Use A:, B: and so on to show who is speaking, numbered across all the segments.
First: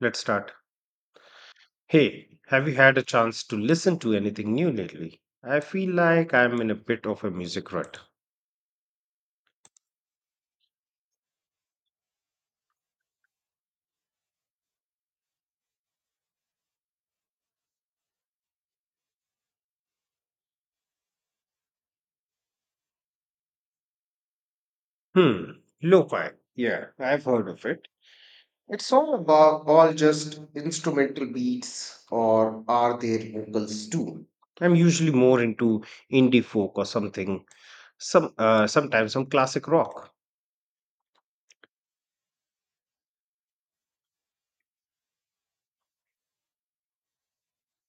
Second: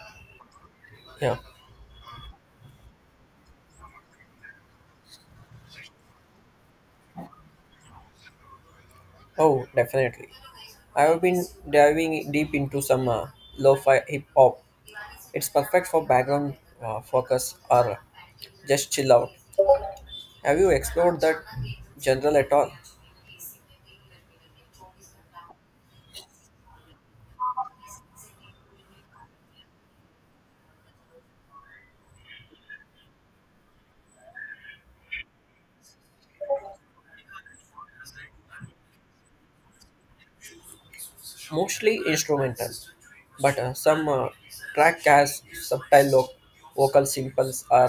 A: Let's start.
B: Yeah.
A: Hey, have you had a chance to listen to anything new lately? I feel like I'm in a bit of a music rut.
B: Oh, definitely. I have been diving deep into some lo-fi hip hop. It's perfect for background focus or just chill out. Have you explored that genre at all?
A: Hmm, lo-fi. Yeah, I've heard of it. It's all about all just instrumental beats, or are there vocals too? I'm usually more into indie folk or something. Some sometimes some classic rock.
B: Mostly instrumental, but some track has subtle vocal samples or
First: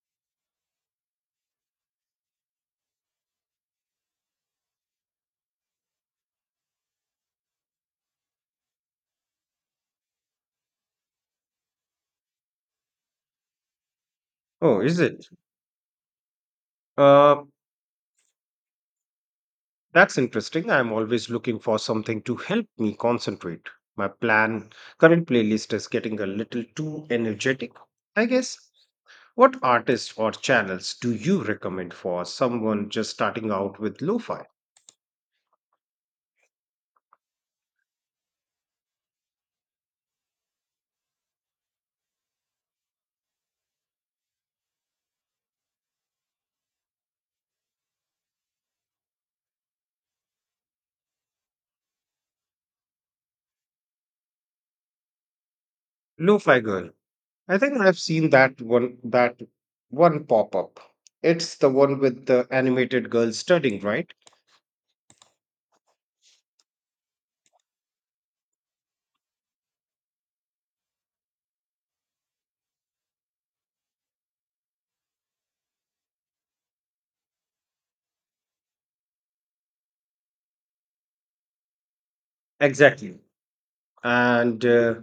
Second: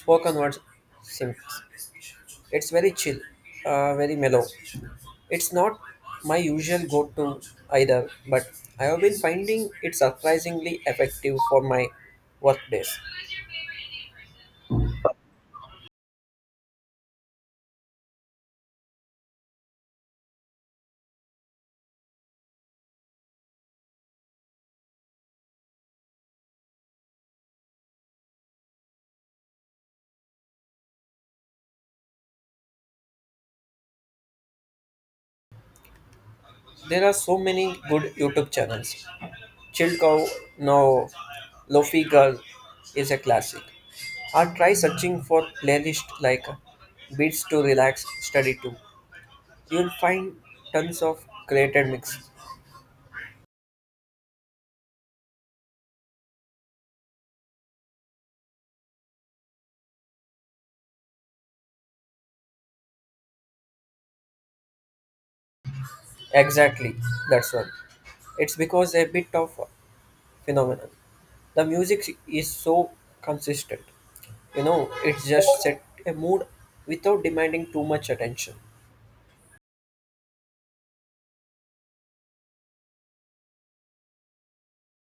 B: spoken word samples. It's very chill, very mellow. It's not my usual go to either, but I have been finding it surprisingly effective for my work days.
A: Oh, is it? Uh, That's interesting. I'm always looking for something to help me concentrate. My plan current playlist is getting a little too energetic, I guess. What artists or channels do you recommend for someone just starting out with lo-fi?
B: There are so many good YouTube channels. Chill Cow, no, Lofi Girl is a classic. Or try searching for playlist like Beats to Relax, Study to. You'll find tons of created mix.
A: Lo-fi girl. I think I've seen that one pop up. It's the one with the animated girl studying, right?
B: Exactly, that's one. It's because a bit of phenomenon. The music is so consistent. You know, it just set a mood without demanding too much attention.
A: Exactly. And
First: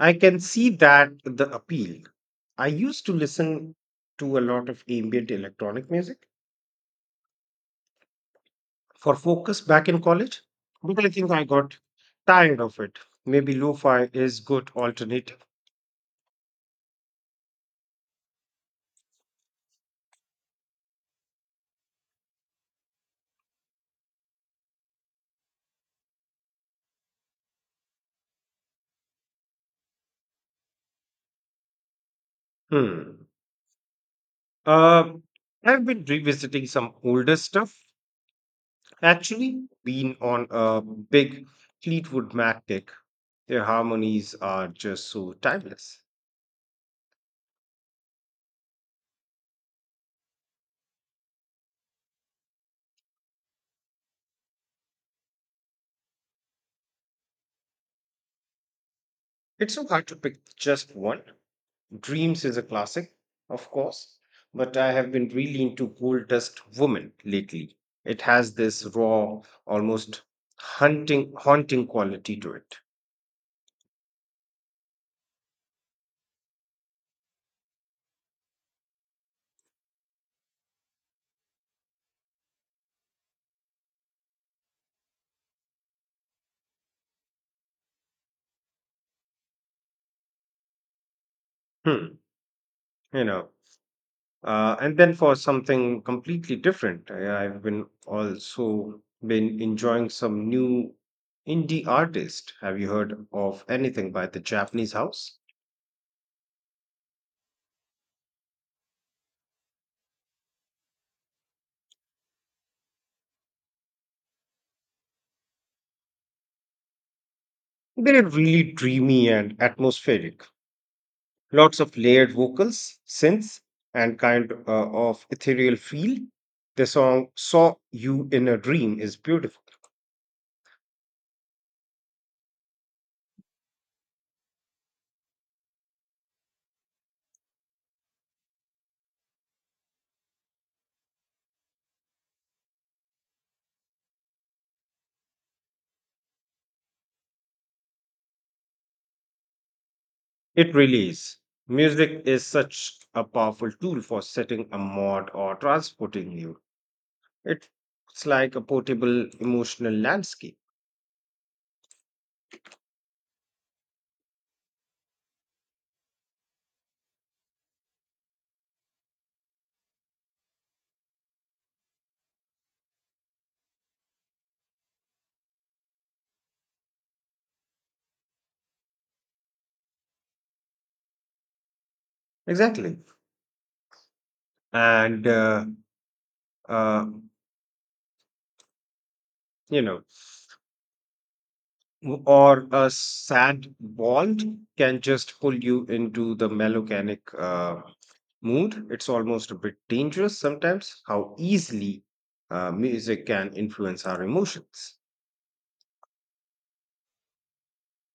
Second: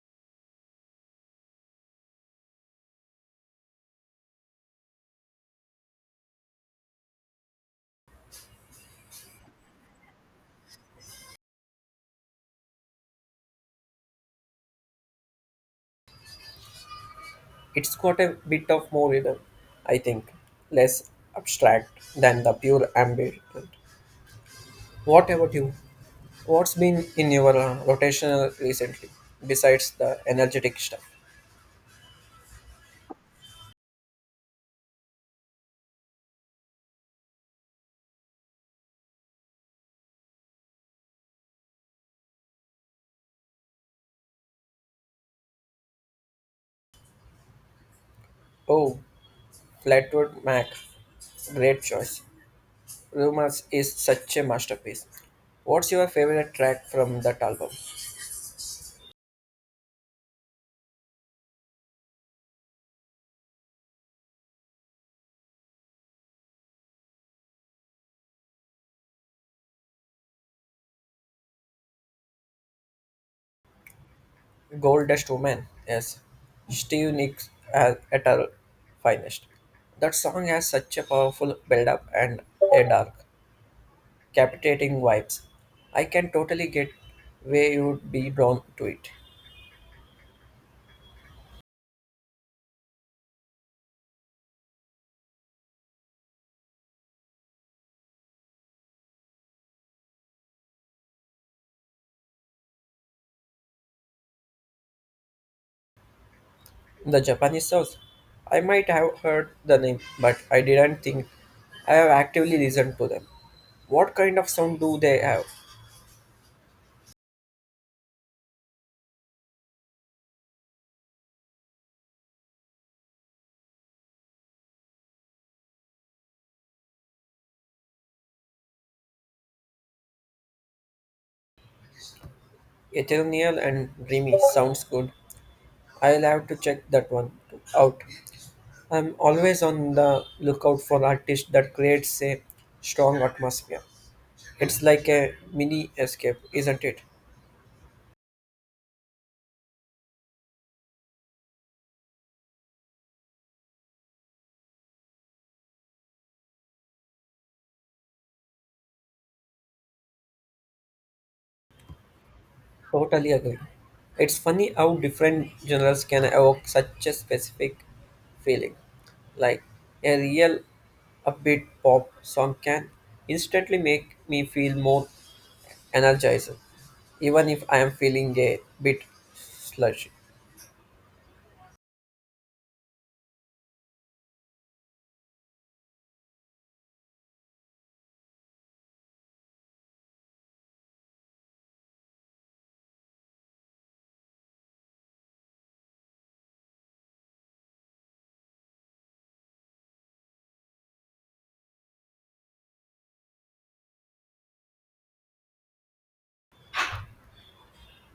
A: I can see that the appeal. I used to listen to a lot of ambient electronic music for focus back in college, but I think I got tired of it. Maybe lo-fi is good alternative.
B: It's got a bit of more rhythm, I think, less abstract than the pure ambient. What about you? What's been in your rotation recently, besides the energetic stuff?
A: Hmm. Uh, I've been revisiting some older stuff. Actually, been on a big Fleetwood Mac kick. Their harmonies are just so timeless.
B: Oh, Flatwood Mac, great choice. Rumors is such a masterpiece. What's your favorite track from that album?
A: It's so hard to pick just one. Dreams is a classic, of course, but I have been really into Gold Dust Woman lately. It has this raw, almost haunting quality to it.
B: Goldest Woman, yes. Steve Nicks at her finest. That song has such a powerful build-up and a dark, captivating vibes. I can totally get where you would be drawn to it.
A: Hmm, you know. And then for something completely different, I've been also been enjoying some new indie artist. Have you heard of anything by the Japanese House?
B: The Japanese songs, I might have heard the name, but I didn't think I have actively listened to them. What kind of sound do they have?
A: They're really dreamy and atmospheric. Lots of layered vocals, synths, and kind of ethereal feel. The song Saw You in a Dream is beautiful.
B: Ethereal and dreamy sounds good. I'll have to check that one out. I'm always on the lookout for artists that creates a strong atmosphere. It's like a mini escape, isn't it?
A: It really is. Music is such a powerful tool for setting a mood or transporting you. It's like a portable emotional landscape.
B: Totally agree. It's funny how different genres can evoke such a specific feeling. Like a real upbeat pop song can instantly make me feel more energized, even if I am feeling a bit sludgy.
A: Exactly. And, uh, uh, you know, or a sad bald can just pull you into the melancholic mood. It's almost a bit dangerous sometimes how easily music can influence our emotions.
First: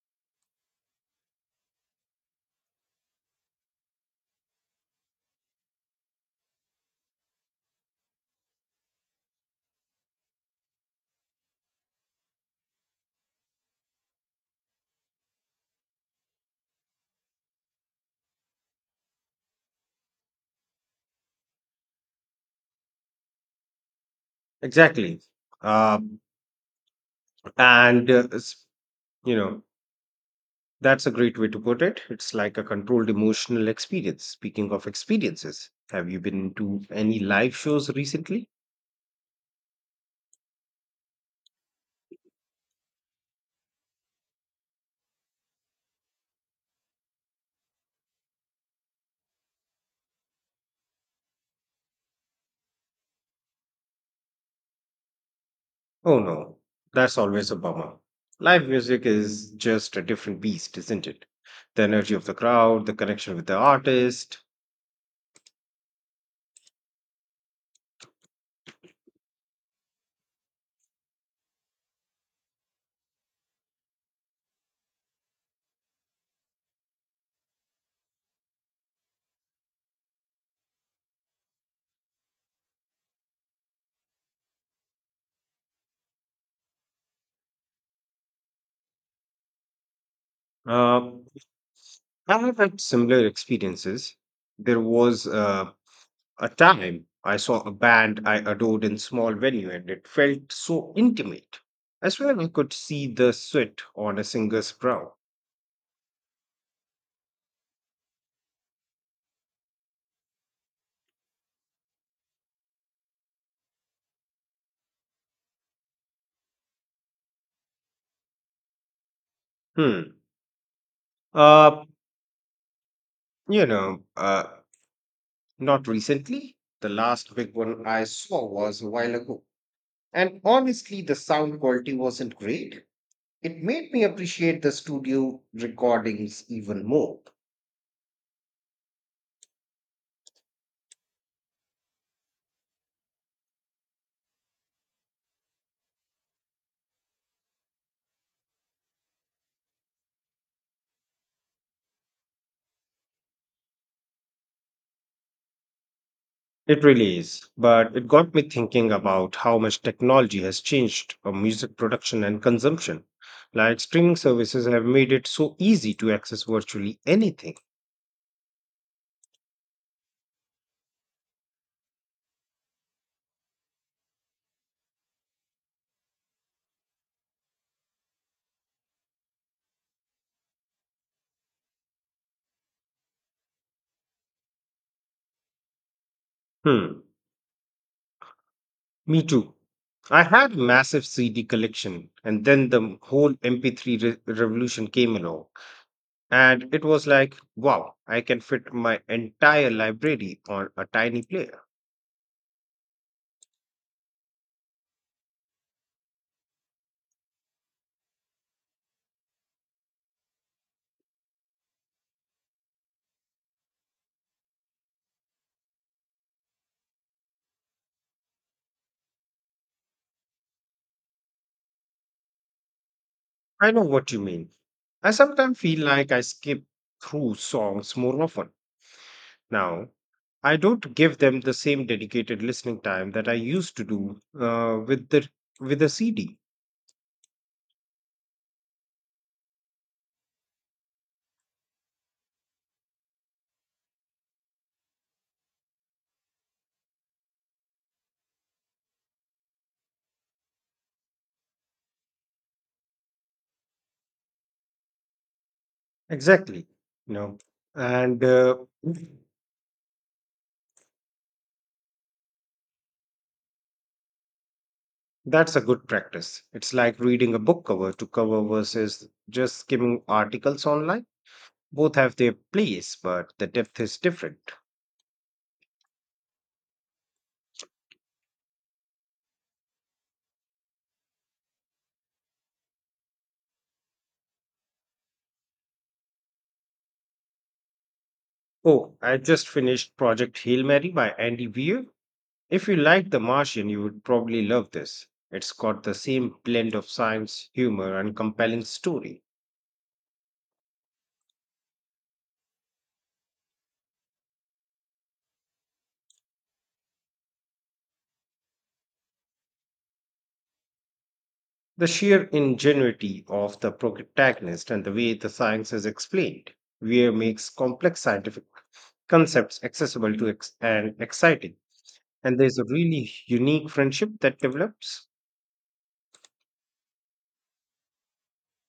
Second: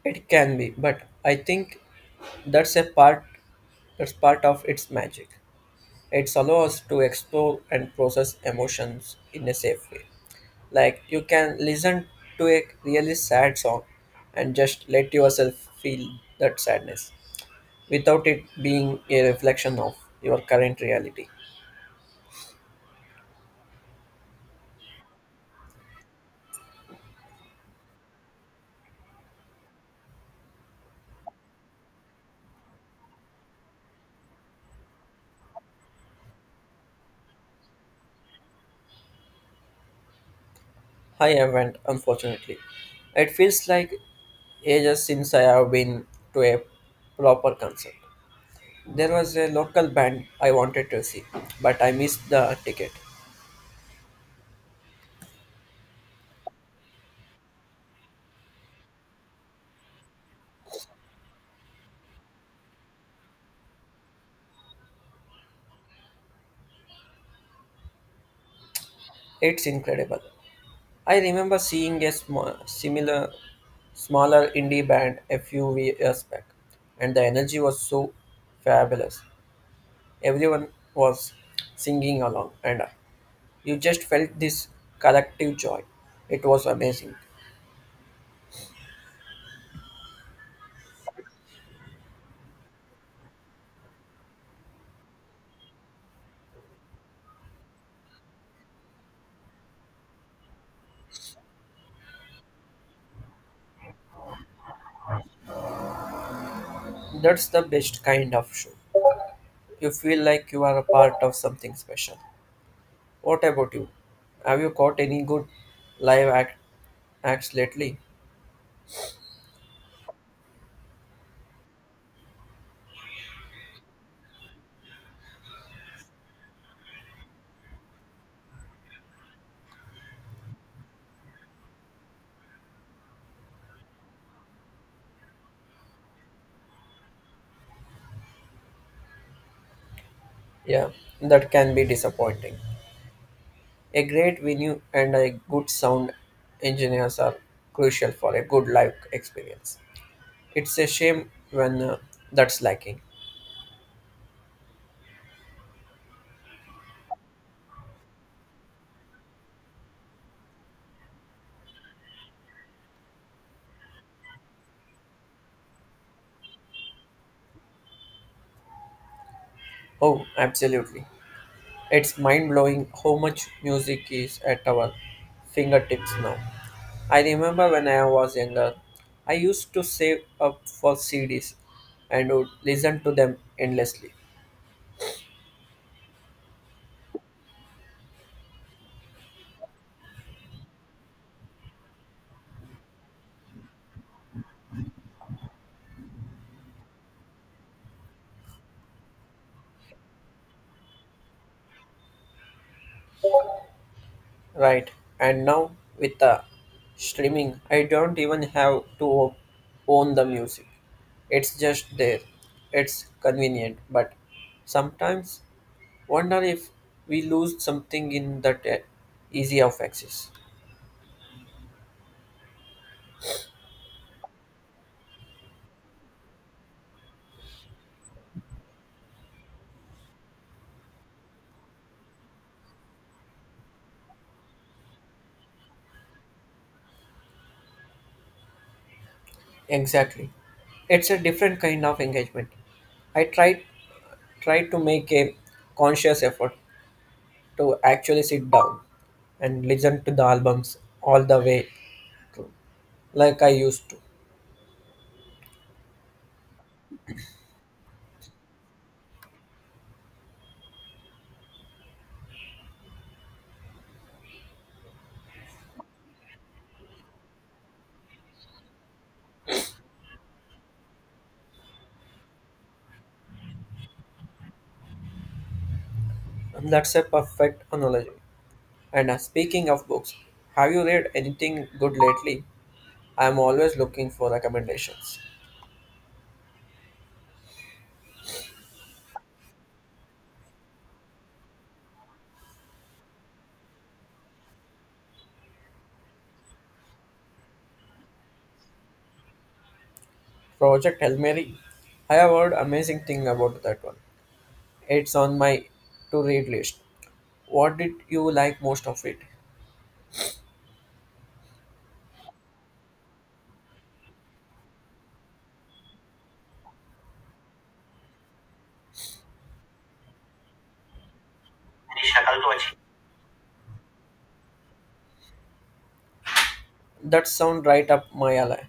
B: It can be, but I think that's a part That's part of its magic. It allows us to explore and process emotions in a safe way. Like you can listen to a really sad song and just let yourself feel that sadness without it being a reflection of your current reality.
A: Exactly. Uh, and, s- you know, That's a great way to put it. It's like a controlled emotional experience. Speaking of experiences, have you been to any live shows recently?
B: I haven't, unfortunately. It feels like ages since I have been to a proper concert. There was a local band I wanted to see, but I missed the ticket.
A: Oh no, that's always a bummer. Live music is just a different beast, isn't it? The energy of the crowd, the connection with the artist.
B: It's incredible. I remember seeing a smaller indie band a few years back, and the energy was so fabulous. Everyone was singing along, and you just felt this collective joy. It was amazing.
A: Uh, I have had similar experiences. There was a time I saw a band I adored in small venue, and it felt so intimate. I swear I could see the sweat on a singer's brow.
B: That's the best kind of show. You feel like you are a part of something special. What about you? Have you caught any good live act- acts lately?
A: Hmm. Uh, you know, uh, not recently. The last big one I saw was a while ago. And honestly, the sound quality wasn't great. It made me appreciate the studio recordings even more.
B: Yeah, that can be disappointing. A great venue and a good sound engineers are crucial for a good live experience. It's a shame when that's lacking.
A: It really is, but it got me thinking about how much technology has changed music production and consumption. Like streaming services have made it so easy to access virtually anything.
B: Oh, absolutely. It's mind blowing how much music is at our fingertips now. I remember when I was younger, I used to save up for CDs and would listen to them endlessly.
A: Hmm. Me too. I had a massive CD collection, and then the whole revolution came along. And it was like, wow, I can fit my entire library on a tiny player.
B: Right. And now with the streaming, I don't even have to own the music. It's just there. It's convenient, but sometimes wonder if we lose something in that easy of access.
A: I know what you mean. I sometimes feel like I skip through songs more often. Now, I don't give them the same dedicated listening time that I used to do with the CD.
B: Exactly. It's a different kind of engagement. I tried to make a conscious effort to actually sit down and listen to the albums all the way like I used to.
A: Exactly. You know, and that's a good practice. It's like reading a book cover to cover versus just skimming articles online. Both have their place, but the depth is different.
B: That's a perfect analogy. And speaking of books, have you read anything good lately? I'm always looking for recommendations.
A: Oh, I just finished Project Hail Mary by Andy Weir. If you like The Martian, you would probably love this. It's got the same blend of science, humor, and compelling story.
B: Project Hail Mary. I have heard amazing thing about that one. It's on my to-read list. What did you like most of it?
A: The sheer ingenuity of the protagonist and the way the science is explained. Weir makes complex scientific concepts accessible and exciting. And there's a really unique friendship that develops.
B: That sound right up my alley.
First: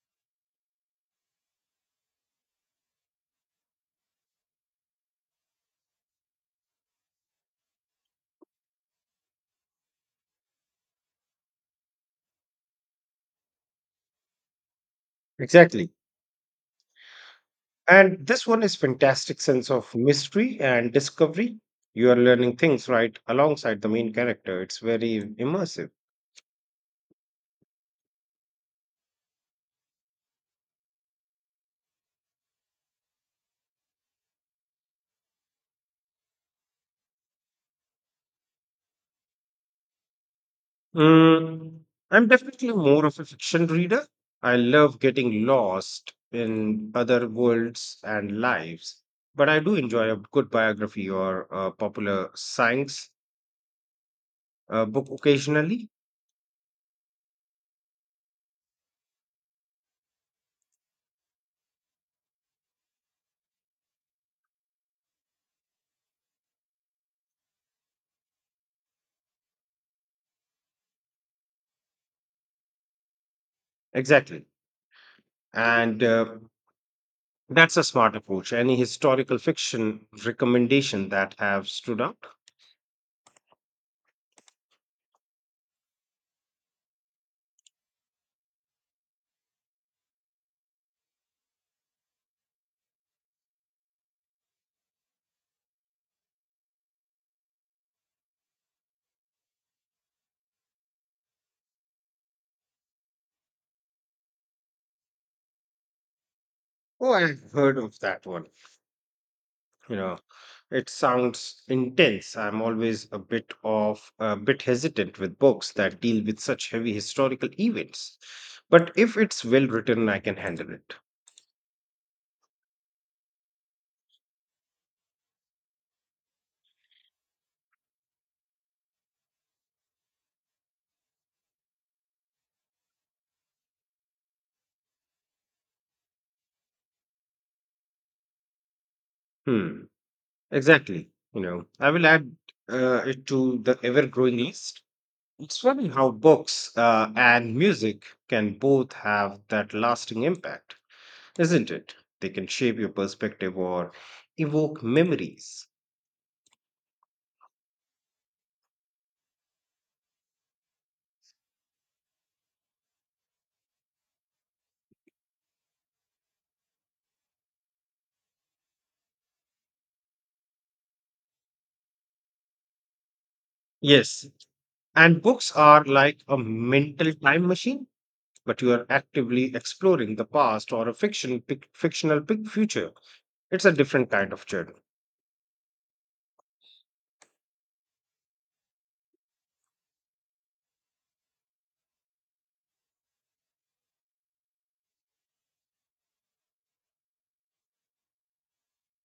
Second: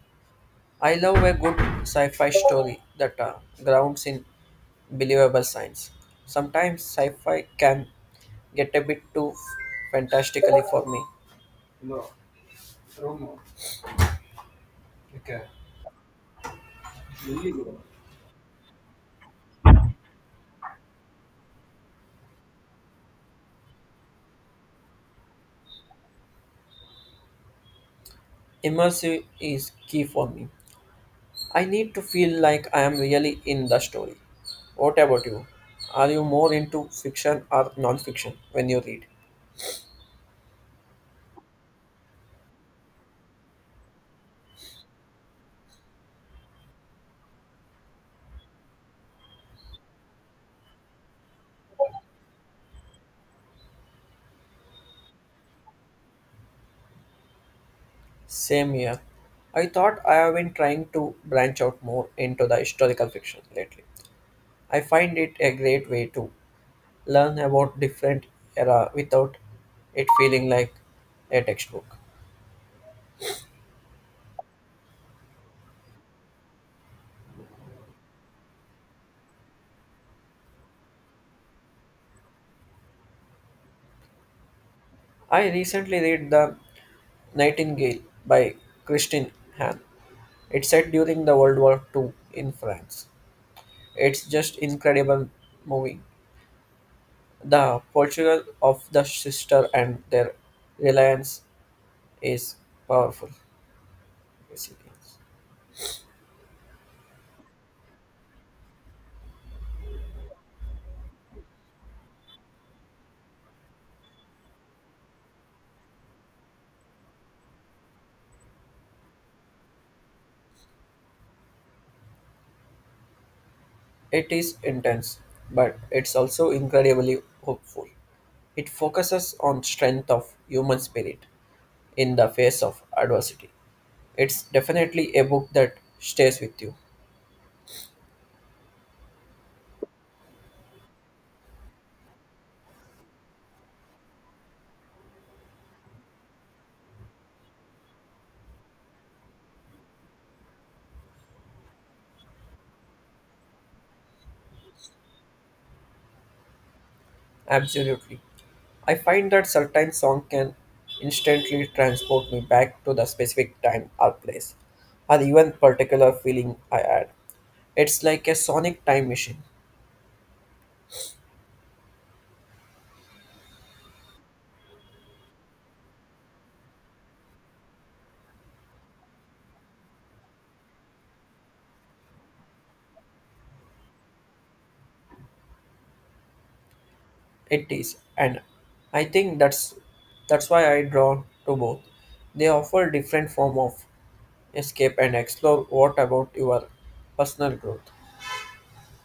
B: I love a good sci-fi story that grounds in believable science. Sometimes sci-fi can get a bit too fantastically for me. No, Romo. Okay.
A: Exactly.
B: Really?
A: And this one is fantastic sense of mystery and discovery. You are learning things right alongside the main character. It's very immersive.
B: Immersive is key for me. I need to feel like I am really in the story. What about you? Are you more into fiction or non-fiction when you read?
A: Mm, I'm definitely more of a fiction reader. I love getting lost in other worlds and lives, but I do enjoy a good biography or a popular science book occasionally.
B: Same here. I thought I have been trying to branch out more into the historical fiction lately. I find it a great way to learn about different era without it feeling like a textbook.
A: Exactly. And that's a smart approach. Any historical fiction recommendation that have stood out?
B: I recently read the Nightingale by Christine Hahn. It's set during the World War Two in France. It's just incredible moving. The portrayal of the sister and their reliance is powerful.
A: Oh, I've heard of that one. You know, it sounds intense. I'm always a bit of a bit hesitant with books that deal with such heavy historical events. But if it's well written, I can handle it.
B: It is intense, but it's also incredibly hopeful. It focuses on strength of human spirit in the face of adversity. It's definitely a book that stays with you.
A: Hmm, exactly. You know, I will add it to the ever growing list. It's funny how books and music can both have that lasting impact, isn't it? They can shape your perspective or evoke memories.
B: Absolutely. I find that certain song can instantly transport me back to the specific time or place, or even particular feeling I had. It's like a sonic time machine.
A: Yes, and books are like a mental time machine, but you are actively exploring the past or a fictional pic future. It's a different kind of journey.
B: It is, and I think that's why I draw to both. They offer different form of escape and explore. What about your personal growth?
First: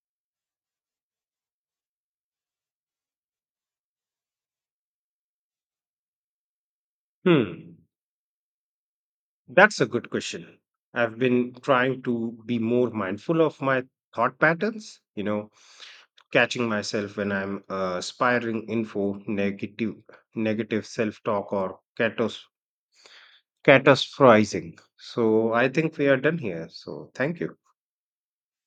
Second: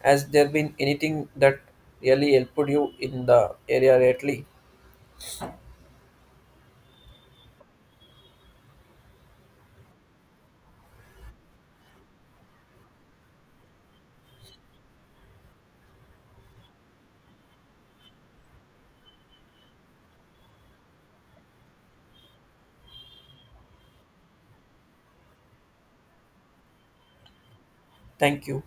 B: Has there been anything that really helped you in the area lately?
A: Hmm, that's a good question. I've been trying to be more mindful of my thought patterns, you know, catching myself when I'm spiraling info negative self talk or catastrophizing. So I think we are done here. So thank you.
B: Thank you.